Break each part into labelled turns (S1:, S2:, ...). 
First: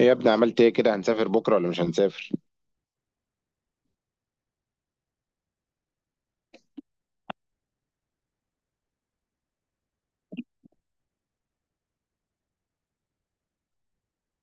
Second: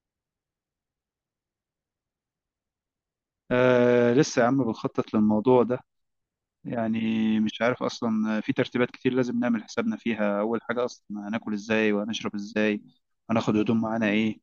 S1: ايه يا ابني، عملت ايه كده؟ هنسافر بكره ولا مش هنسافر؟
S2: لسه يا عم بنخطط للموضوع ده. يعني مش عارف أصلا، في ترتيبات كتير لازم نعمل حسابنا فيها. أول حاجة أصلا، هناكل إزاي وهنشرب إزاي؟ هناخد هدوم معانا إيه؟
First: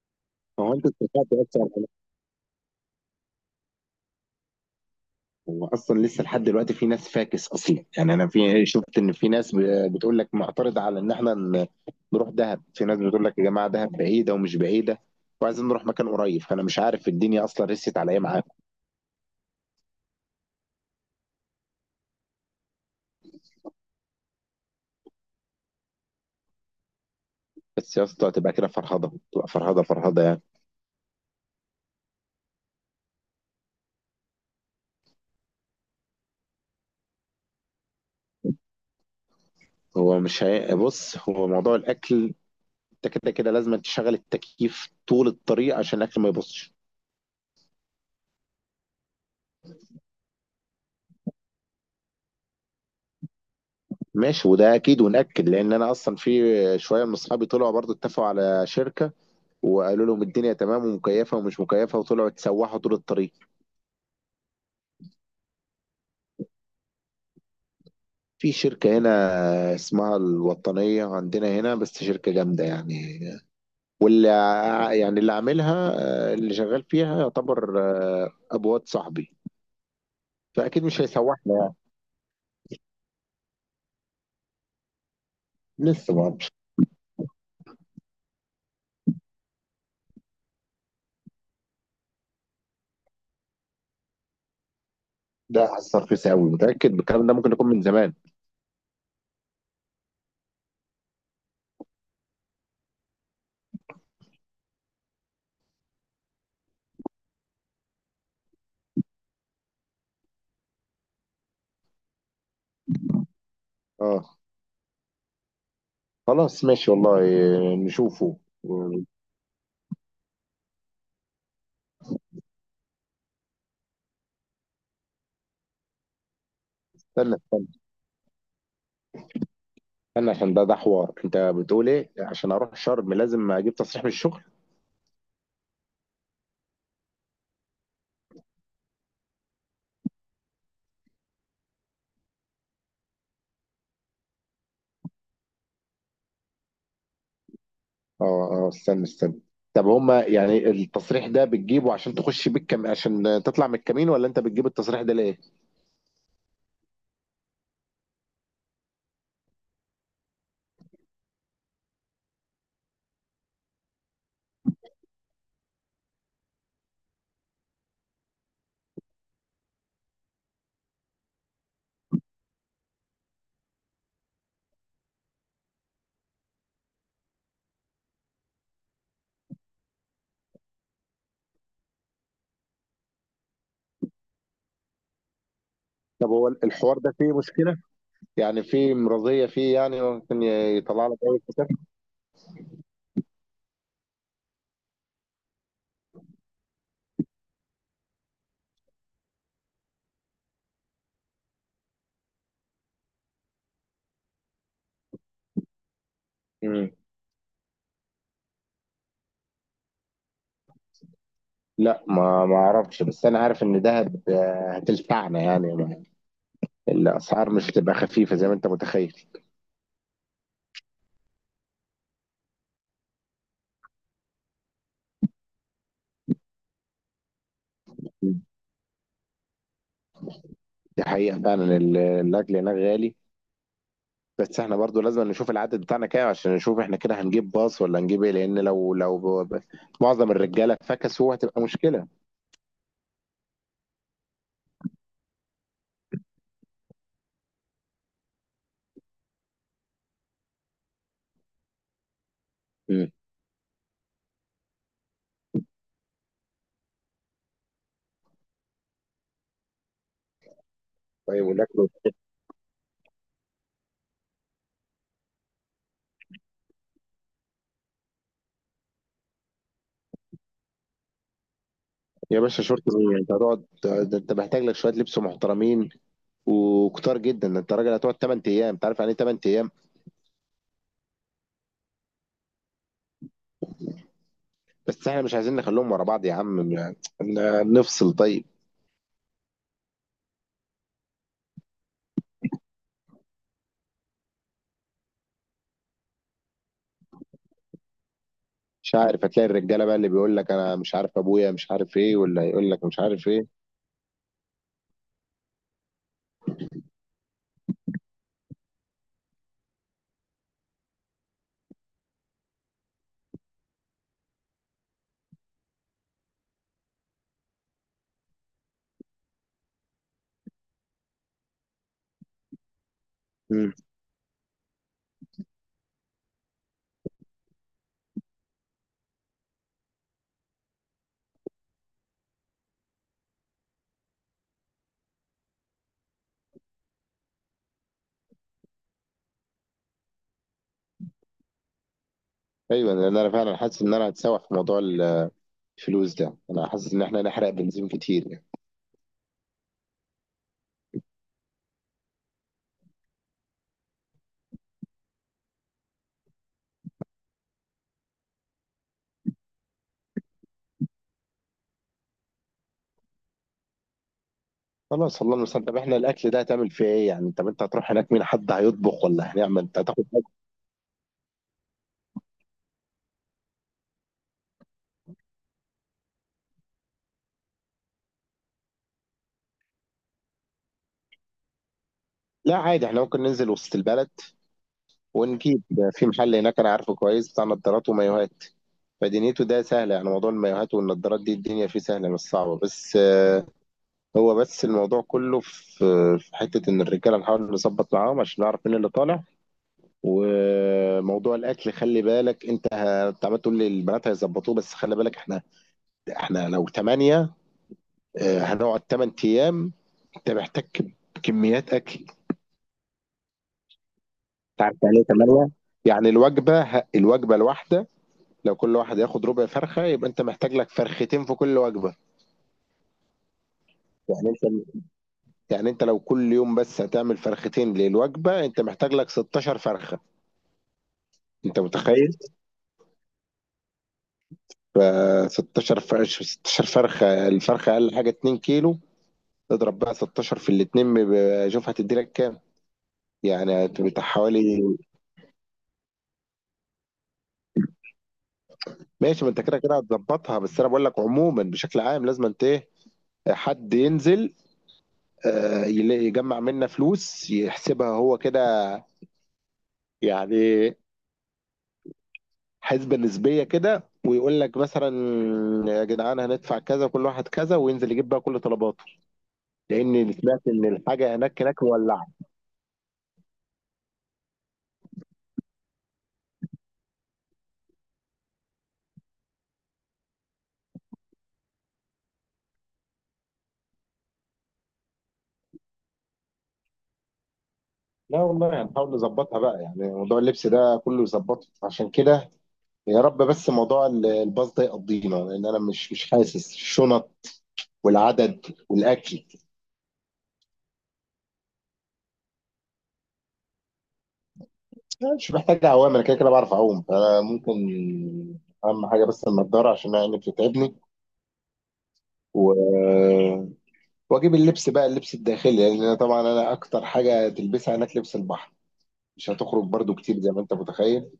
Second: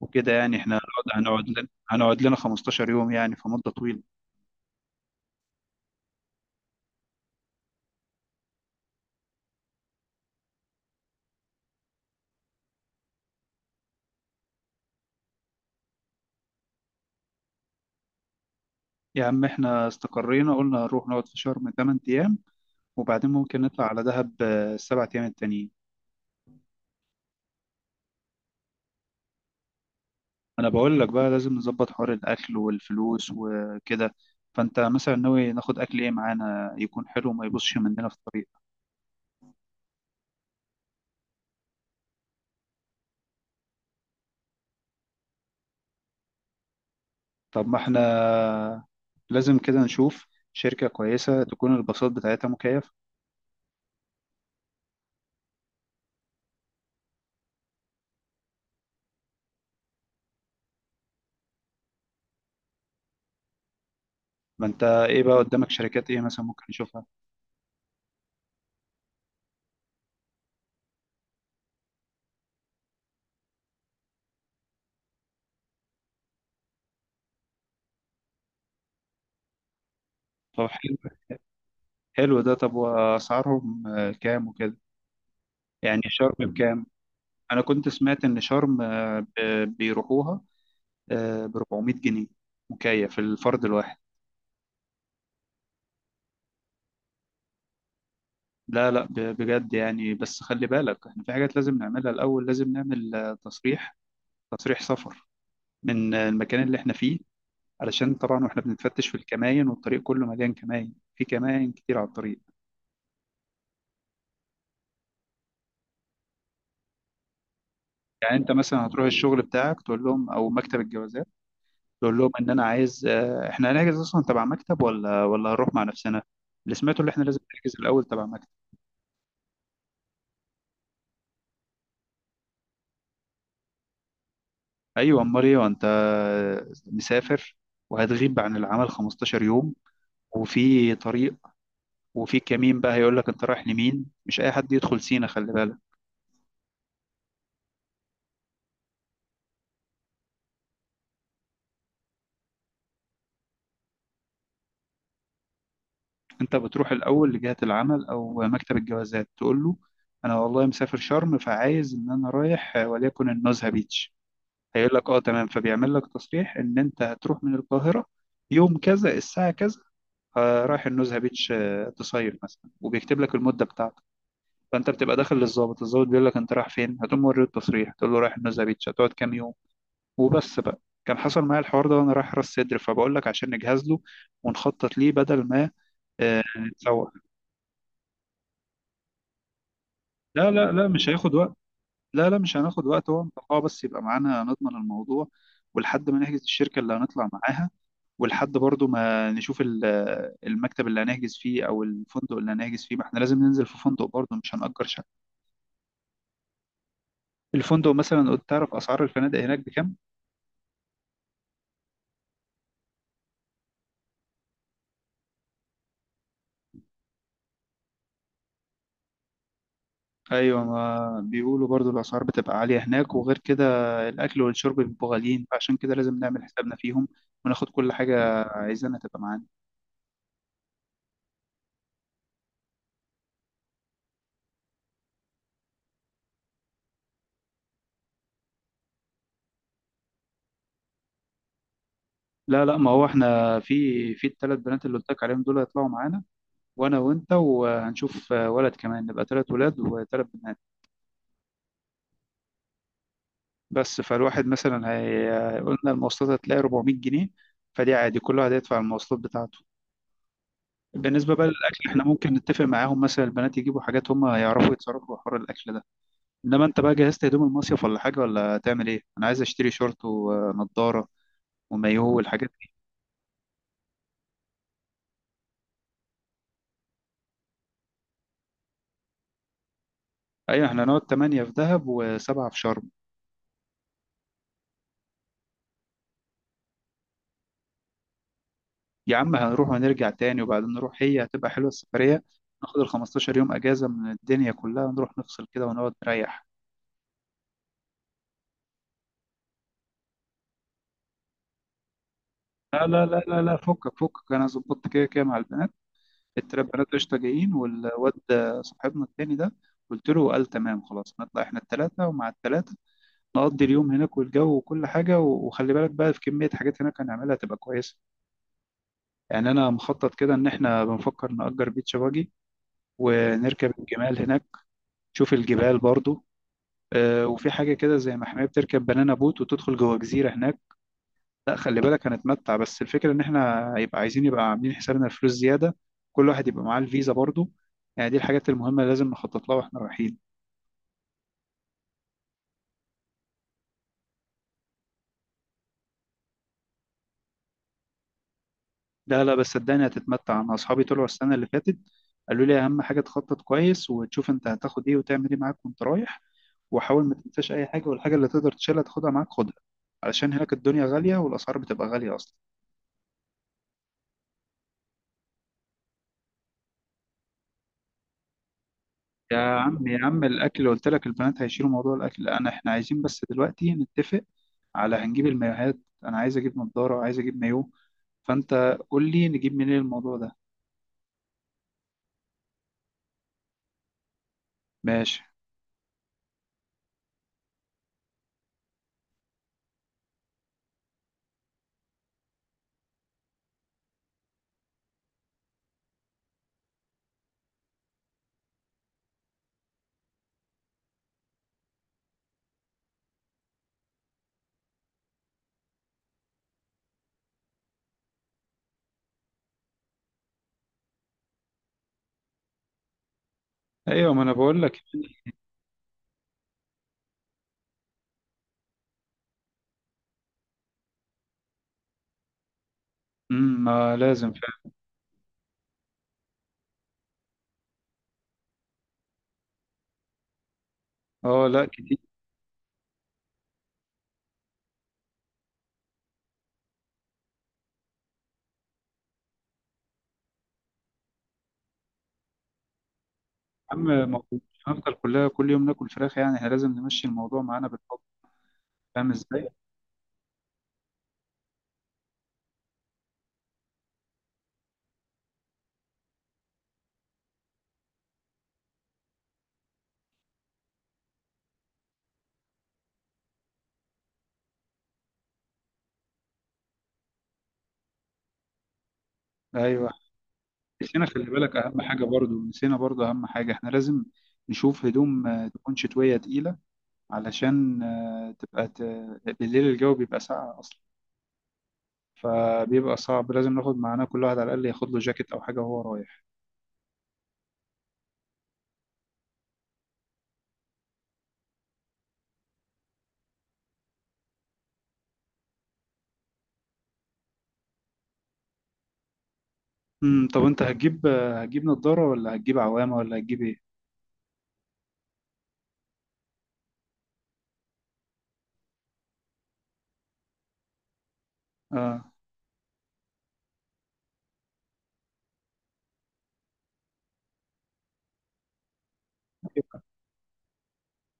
S2: وكده يعني
S1: هو
S2: إحنا
S1: انت
S2: هنقعد
S1: اتفقت
S2: هنقعد لنا
S1: اصلا على-
S2: هنقعد لنا 15 يوم، يعني في مدة طويلة.
S1: هو اصلا لسه لحد دلوقتي في ناس فاكس اصلا، يعني انا شفت ان في ناس بتقول لك معترض على ان احنا نروح دهب. في ناس بتقول لك يا جماعه دهب بعيده ومش بعيده، وعايزين نروح مكان قريب. فانا مش عارف الدنيا اصلا رست على ايه معاكم.
S2: يا عم إحنا استقرينا، قلنا هنروح نقعد في شرم 8 أيام، وبعدين ممكن نطلع على دهب السبع أيام التانيين.
S1: بس يا اسطى تبقى كده فرهضه، تبقى فرهضه فرهضه يعني.
S2: أنا بقول لك بقى لازم نظبط حوار الأكل والفلوس وكده. فأنت مثلا ناوي ناخد أكل إيه معانا، يكون حلو وما يبصش مننا في الطريق؟
S1: هو مش بص، هو موضوع الاكل، انت كده كده لازم تشغل التكييف طول الطريق عشان الاكل ما يبصش.
S2: طب ما احنا لازم كده نشوف شركة كويسة تكون الباصات بتاعتها مكيفة.
S1: ماشي، وده اكيد ونأكد، لان انا اصلا في شويه من اصحابي طلعوا برضو اتفقوا على شركه، وقالوا لهم الدنيا تمام ومكيفه، ومش مكيفه وطلعوا اتسوحوا طول الطريق.
S2: ما انت ايه بقى قدامك شركات ايه مثلا ممكن نشوفها؟
S1: في شركه هنا اسمها الوطنيه عندنا هنا، بس شركه جامده يعني. واللي اللي عاملها، اللي شغال فيها يعتبر ابو واد صاحبي،
S2: طب
S1: فاكيد
S2: حلو.
S1: مش هيسوحنا يعني.
S2: حلو ده. طب واسعارهم كام وكده؟ يعني
S1: لسه ما
S2: شرم
S1: اعرفش.
S2: بكام؟ انا كنت سمعت ان شرم بيروحوها ب 400 جنيه، مكيف، الفرد الواحد.
S1: ده حاسس رخيص قوي، متاكد بالكلام ده؟ ممكن يكون من زمان.
S2: لا لا، بجد يعني. بس خلي بالك احنا في حاجات لازم نعملها الاول. لازم نعمل تصريح، تصريح سفر من المكان اللي احنا فيه، علشان طبعا واحنا بنتفتش في الكماين، والطريق كله مليان كماين، في كماين كتير على الطريق.
S1: اه، خلاص ماشي والله،
S2: يعني
S1: نشوفه.
S2: انت مثلا هتروح الشغل بتاعك تقول لهم او مكتب الجوازات، تقول لهم ان انا عايز احنا هنحجز اصلا تبع مكتب ولا هنروح مع نفسنا. اللي سمعته اللي احنا
S1: استنى،
S2: لازم نحجز الاول تبع مكتب.
S1: انا عشان ده حوار، انت بتقول ايه؟ عشان اروح شرم لازم اجيب تصريح من الشغل؟
S2: ايوه، امال ايه؟ وانت مسافر وهتغيب عن العمل 15 يوم، وفي طريق، وفي كمين بقى هيقول لك انت رايح لمين، مش اي حد يدخل سينا خلي بالك.
S1: اه اه، استنى. طب هما يعني التصريح ده بتجيبه عشان تخش بيه عشان تطلع من الكمين، ولا انت بتجيب التصريح ده ليه؟
S2: انت بتروح الاول لجهه العمل او مكتب الجوازات، تقول له انا والله مسافر شرم، فعايز ان انا رايح وليكن النزهه بيتش. هيقول لك اه تمام، فبيعمل لك تصريح ان انت هتروح من القاهره يوم كذا الساعه كذا، رايح النزهه بيتش تصيف مثلا، وبيكتب لك المده بتاعتك. فانت بتبقى داخل للظابط، الظابط بيقول لك انت رايح فين، هتقوم موري التصريح تقول له رايح النزهه بيتش، هتقعد كام يوم، وبس بقى. كان حصل معايا الحوار ده وانا رايح راس سدر، فبقول لك عشان نجهز له ونخطط ليه بدل ما
S1: طب هو الحوار ده
S2: نتسوق.
S1: فيه مشكلة؟ يعني فيه مرضية فيه، يعني ممكن
S2: لا لا لا،
S1: يطلع
S2: مش
S1: لك
S2: هياخد
S1: اي
S2: وقت.
S1: كتاب؟
S2: لا لا، مش هناخد وقت، هو انطباع بس يبقى معانا نضمن الموضوع، ولحد ما نحجز الشركة اللي هنطلع معاها، ولحد برضو ما نشوف المكتب اللي هنحجز فيه او الفندق اللي هنحجز فيه. ما احنا لازم ننزل في فندق برضو، مش هنأجر شقة.
S1: مم.
S2: الفندق مثلا، قلت تعرف اسعار الفنادق هناك بكام؟
S1: لا، ما اعرفش، بس انا عارف ان دهب هتلفعنا يعني الاسعار مش هتبقى خفيفة زي ما انت متخيل.
S2: ايوه، ما بيقولوا برضو الاسعار بتبقى عالية هناك، وغير كده الاكل والشرب بيبقوا غاليين، فعشان كده لازم نعمل حسابنا فيهم وناخد كل
S1: مم.
S2: حاجة عايزينها تبقى معانا.
S1: دي حقيقة فعلا، الاكل هناك غالي. بس احنا برضو لازم نشوف العدد بتاعنا كام، عشان نشوف احنا كده هنجيب باص ولا هنجيب ايه، لان لو ب- ب- معظم الرجاله فكسوا هتبقى مشكله.
S2: لا لا، ما هو احنا في الثلاث بنات اللي قلت لك عليهم دول هيطلعوا معانا، وانا وانت، وهنشوف ولد كمان نبقى ثلاث ولاد وثلاث بنات.
S1: مم.
S2: بس فالواحد مثلا هي، قلنا المواصلات هتلاقي 400 جنيه، فدي عادي كل واحد هيدفع المواصلات بتاعته. بالنسبة
S1: طيب
S2: بقى للأكل،
S1: والاكل؟
S2: احنا ممكن نتفق معاهم مثلا البنات يجيبوا حاجات، هم يعرفوا يتصرفوا في حوار الأكل ده. إنما أنت بقى جهزت هدوم المصيف ولا حاجة، ولا هتعمل إيه؟ أنا عايز أشتري شورت ونضارة ومايوه
S1: يا
S2: والحاجات
S1: باشا،
S2: دي.
S1: شورت ايه؟ انت هتقعد، ده انت محتاج لك شويه لبس محترمين وكتار جدا. ده انت راجل هتقعد 8 ايام، انت عارف يعني ايه 8 ايام؟
S2: أيوة احنا هنقعد 8 في دهب وسبعة في شرم.
S1: بس احنا مش عايزين نخليهم ورا بعض يا عم يعني، نفصل. طيب،
S2: يا عم هنروح ونرجع تاني وبعدين نروح، هي هتبقى حلوة السفرية. ناخد ال 15 يوم أجازة من الدنيا كلها، نروح نفصل كده ونقعد نريح.
S1: مش عارف، هتلاقي الرجاله بقى اللي بيقول لك انا مش عارف ابويا مش عارف ايه، ولا يقول لك
S2: لا
S1: مش
S2: لا لا
S1: عارف
S2: لا
S1: ايه.
S2: لا، فكك فكك. أنا ظبطت كده كده مع البنات. التلات بنات قشطة جايين، والواد صاحبنا التاني ده قلت له قال تمام. خلاص نطلع احنا التلاتة، ومع التلاتة نقضي اليوم هناك، والجو وكل حاجة. وخلي بالك بقى في كمية حاجات هناك هنعملها تبقى كويسة. يعني أنا مخطط كده إن احنا بنفكر نأجر بيتش باجي،
S1: مم.
S2: ونركب الجمال هناك، نشوف الجبال برضو. وفي حاجة كده زي محمية، بتركب بنانا بوت وتدخل جوه جزيرة هناك. لا خلي بالك هنتمتع، بس الفكرة إن إحنا يبقى عايزين، يبقى عاملين حسابنا الفلوس زيادة، كل واحد يبقى معاه الفيزا برضو. يعني دي الحاجات المهمة اللي لازم نخطط لها وإحنا رايحين.
S1: ايوه، لان انا فعلا حاسس ان انا هتسوح في موضوع الفلوس ده. انا حاسس ان احنا نحرق بنزين كتير يعني.
S2: لا لا، بس صدقني هتتمتع. أنا أصحابي طلعوا السنة اللي فاتت، قالوا لي أهم حاجة تخطط كويس، وتشوف أنت هتاخد إيه وتعمل إيه معاك وأنت رايح. وحاول ما تنساش أي حاجة، والحاجة اللي تقدر تشيلها تاخدها معاك خدها، علشان هناك الدنيا غالية والأسعار بتبقى غالية أصلا.
S1: خلاص، الله المستعان. طب احنا الاكل ده هتعمل فيه ايه يعني؟ طب انت هتروح هناك مين حد هيطبخ، ولا
S2: يا
S1: هنعمل انت
S2: عم يا
S1: هتاخد
S2: عم،
S1: حاجة؟
S2: الاكل قلت لك البنات هيشيلوا موضوع الاكل. انا احنا عايزين بس دلوقتي نتفق على هنجيب المايوهات. انا عايز اجيب نضاره، عايز اجيب مايو. فانت قول لي نجيب منين الموضوع ده.
S1: لا عادي، احنا ممكن ننزل وسط البلد
S2: ماشي.
S1: ونجيب ده في محل هناك انا عارفه كويس، بتاع نظارات ومايوهات. فدنيته ده سهله يعني، موضوع المايوهات والنظارات دي الدنيا فيه سهله مش صعبه. بس هو بس الموضوع كله في حته ان الرجاله نحاول نظبط معاهم عشان نعرف مين اللي طالع. وموضوع الاكل خلي بالك، انت انت عمال تقول لي البنات هيظبطوه، بس خلي بالك احنا، لو 8 هنقعد 8 ايام، انت محتاج كميات اكل،
S2: ايوه، ما انا بقول
S1: تعرف
S2: لك.
S1: يعني ايه 8؟ يعني الوجبة الوجبة الواحدة لو كل واحد ياخد ربع فرخة يبقى انت محتاج لك فرختين في كل وجبة.
S2: ما
S1: يعني
S2: لازم
S1: انت،
S2: فعلا.
S1: يعني انت لو كل يوم بس هتعمل فرختين للوجبة، انت محتاج لك 16 فرخة.
S2: اه
S1: انت
S2: لا، كتير يا
S1: متخيل؟ ف 16 فرخة، 16 فرخة، الفرخة اقل حاجة 2 كيلو. اضرب بقى 16 في الاتنين بيبقى- شوف هتدي لك كام. يعني
S2: عم.
S1: هتبقى
S2: ما هو
S1: حوالي.
S2: مش هنفضل كلها كل يوم ناكل فراخ يعني، احنا لازم نمشي الموضوع معانا بالحب، فاهم
S1: ماشي، ما انت
S2: ازاي؟
S1: كده كده هتظبطها. بس انا بقول لك عموما بشكل عام، لازم انت ايه، حد ينزل يجمع منا فلوس يحسبها هو كده، يعني حسبة نسبية كده، ويقول لك مثلا يا جدعان هندفع كذا، كل واحد كذا، وينزل يجيب بقى كل طلباته.
S2: ايوه.
S1: لان سمعت ان
S2: نسينا،
S1: الحاجة
S2: خلي
S1: هناك
S2: بالك
S1: هناك
S2: اهم حاجه
S1: مولعة.
S2: برضو. نسينا برضو اهم حاجه، احنا لازم نشوف هدوم تكون شتويه تقيله، علشان تبقى بالليل الجو بيبقى ساقع أصلا، فبيبقى صعب. لازم ناخد معانا كل واحد على الأقل ياخد له جاكيت أو حاجة وهو رايح.
S1: لا والله، هنحاول نظبطها بقى، يعني موضوع اللبس ده كله يظبطه عشان كده. يا رب بس موضوع الباص ده يقضينا، لان انا مش حاسس الشنط والعدد والاكل.
S2: طب أنت هتجيب هتجيب نضارة، ولا هتجيب عوامة، ولا هتجيب إيه؟
S1: لا، مش محتاج عوام، انا كده كده بعرف اعوم، فانا ممكن اهم حاجه بس النضاره عشان انا عيني بتتعبني.
S2: آه.
S1: و... واجيب اللبس بقى، اللبس الداخلي، لان انا طبعا، اكتر حاجه تلبسها هناك لبس البحر، مش هتخرج برضو كتير زي ما انت متخيل.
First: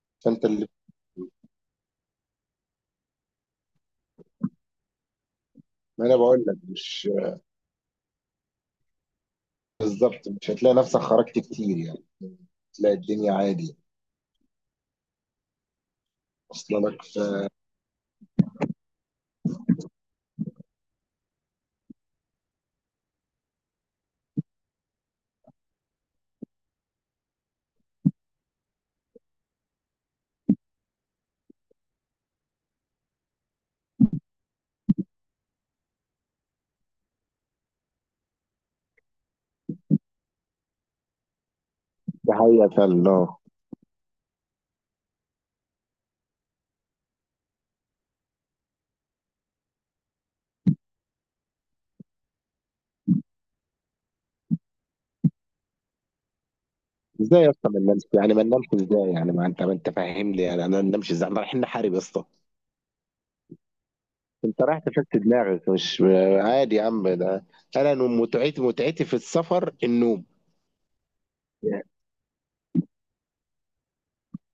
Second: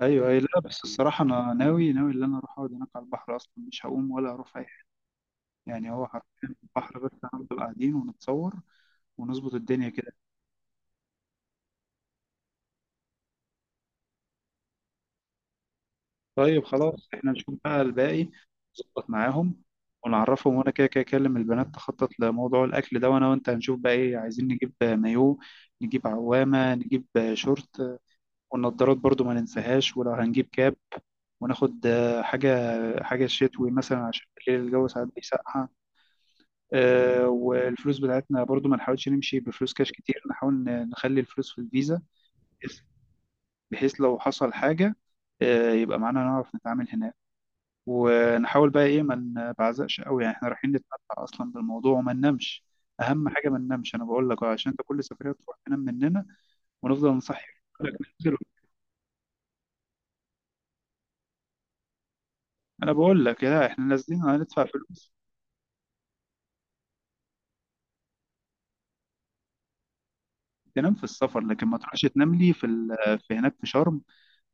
S2: أيوه أيوه،
S1: فانت
S2: لا
S1: اللي،
S2: بس الصراحة أنا ناوي ناوي إن أنا أروح أقعد هناك على البحر أصلا، مش هقوم ولا هروح أي حاجة. يعني هو
S1: ما انا بقول
S2: حرفيا
S1: لك،
S2: البحر
S1: مش
S2: بس، هنفضل قاعدين ونتصور ونظبط الدنيا كده.
S1: بالظبط، مش هتلاقي نفسك خرجت كتير يعني، تلاقي الدنيا عادي.
S2: طيب
S1: اصلا لك
S2: خلاص، احنا نشوف بقى الباقي، نظبط معاهم ونعرفهم. وانا كده كده اكلم البنات تخطط لموضوع الاكل ده. وانا وانت هنشوف بقى ايه، عايزين نجيب مايو، نجيب عوامة، نجيب شورت، والنضارات برضو ما ننساهاش. ولو هنجيب كاب، وناخد حاجة، حاجة شتوي مثلا عشان بالليل الجو ساعات بيسقع. والفلوس بتاعتنا برضو ما نحاولش نمشي بفلوس كاش كتير، نحاول نخلي الفلوس في الفيزا،
S1: دي حقيقة
S2: بحيث
S1: فعلا. اه،
S2: بحيث لو حصل حاجة يبقى معانا نعرف نتعامل هناك. ونحاول بقى ايه ما نبعزقش قوي، يعني احنا رايحين نتمتع اصلا بالموضوع، وما ننامش. اهم حاجه ما ننامش، انا بقول لك اه عشان انت كل سفريه تروح تنام مننا ونفضل
S1: ازاي
S2: نصحي.
S1: يا اسطى ما
S2: يقول لك
S1: ننامش؟ يعني
S2: ننزل،
S1: ما ننامش ازاي يعني؟ ما انت، فاهم لي يعني انا، ما ننامش ازاي؟ احنا رايحين نحارب يا اسطى؟
S2: انا بقول لك لا احنا نازلين
S1: انت
S2: هندفع
S1: رايح
S2: فلوس.
S1: تفك دماغك مش عادي، يا عم ده انا متعتي، متعتي في السفر النوم.
S2: تنام في السفر، لكن ما تروحش تنام لي في في هناك، في شرم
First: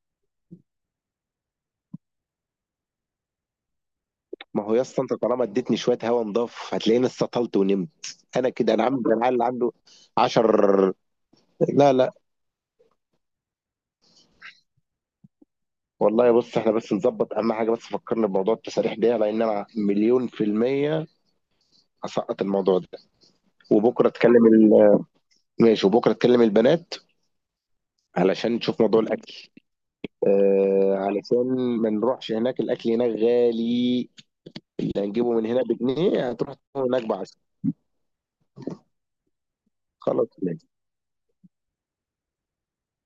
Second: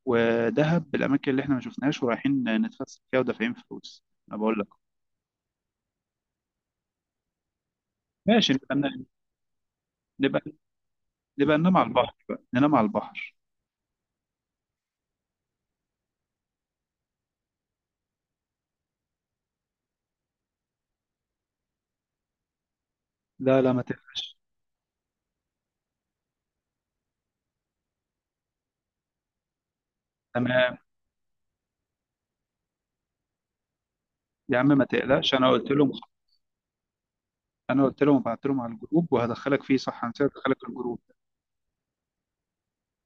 S2: ودهب، الاماكن اللي احنا ما شفناهاش ورايحين نتفسح فيها ودافعين فلوس. انا بقول
S1: ما
S2: لك
S1: هو يا اسطى انت طالما اديتني شويه هوا نضاف، هتلاقيني استطلت ونمت. انا
S2: ماشي، نبقى
S1: كده، عامل
S2: ننام.
S1: زي العيال اللي عنده
S2: نبقى
S1: 10.
S2: نبقى ننام على
S1: لا لا
S2: البحر. بقى ننام على البحر.
S1: والله، بص احنا بس نظبط اهم حاجه، بس فكرنا بموضوع التساريح ده لان انا مليون في الميه هسقط الموضوع ده.
S2: لا لا، ما
S1: وبكره
S2: تقلقش.
S1: اتكلم ماشي، وبكره اتكلم البنات علشان نشوف موضوع الاكل،
S2: تمام.
S1: آه، علشان ما نروحش هناك الاكل هناك غالي.
S2: يا عم ما
S1: اللي هنجيبه
S2: تقلقش،
S1: من
S2: انا
S1: هنا
S2: قلت لهم.
S1: بجنيه هتروح تجيبه هناك ب10.
S2: انا قلت لهم، بعت لهم على الجروب وهدخلك فيه. صح، هنسيت ادخلك
S1: خلاص.
S2: الجروب.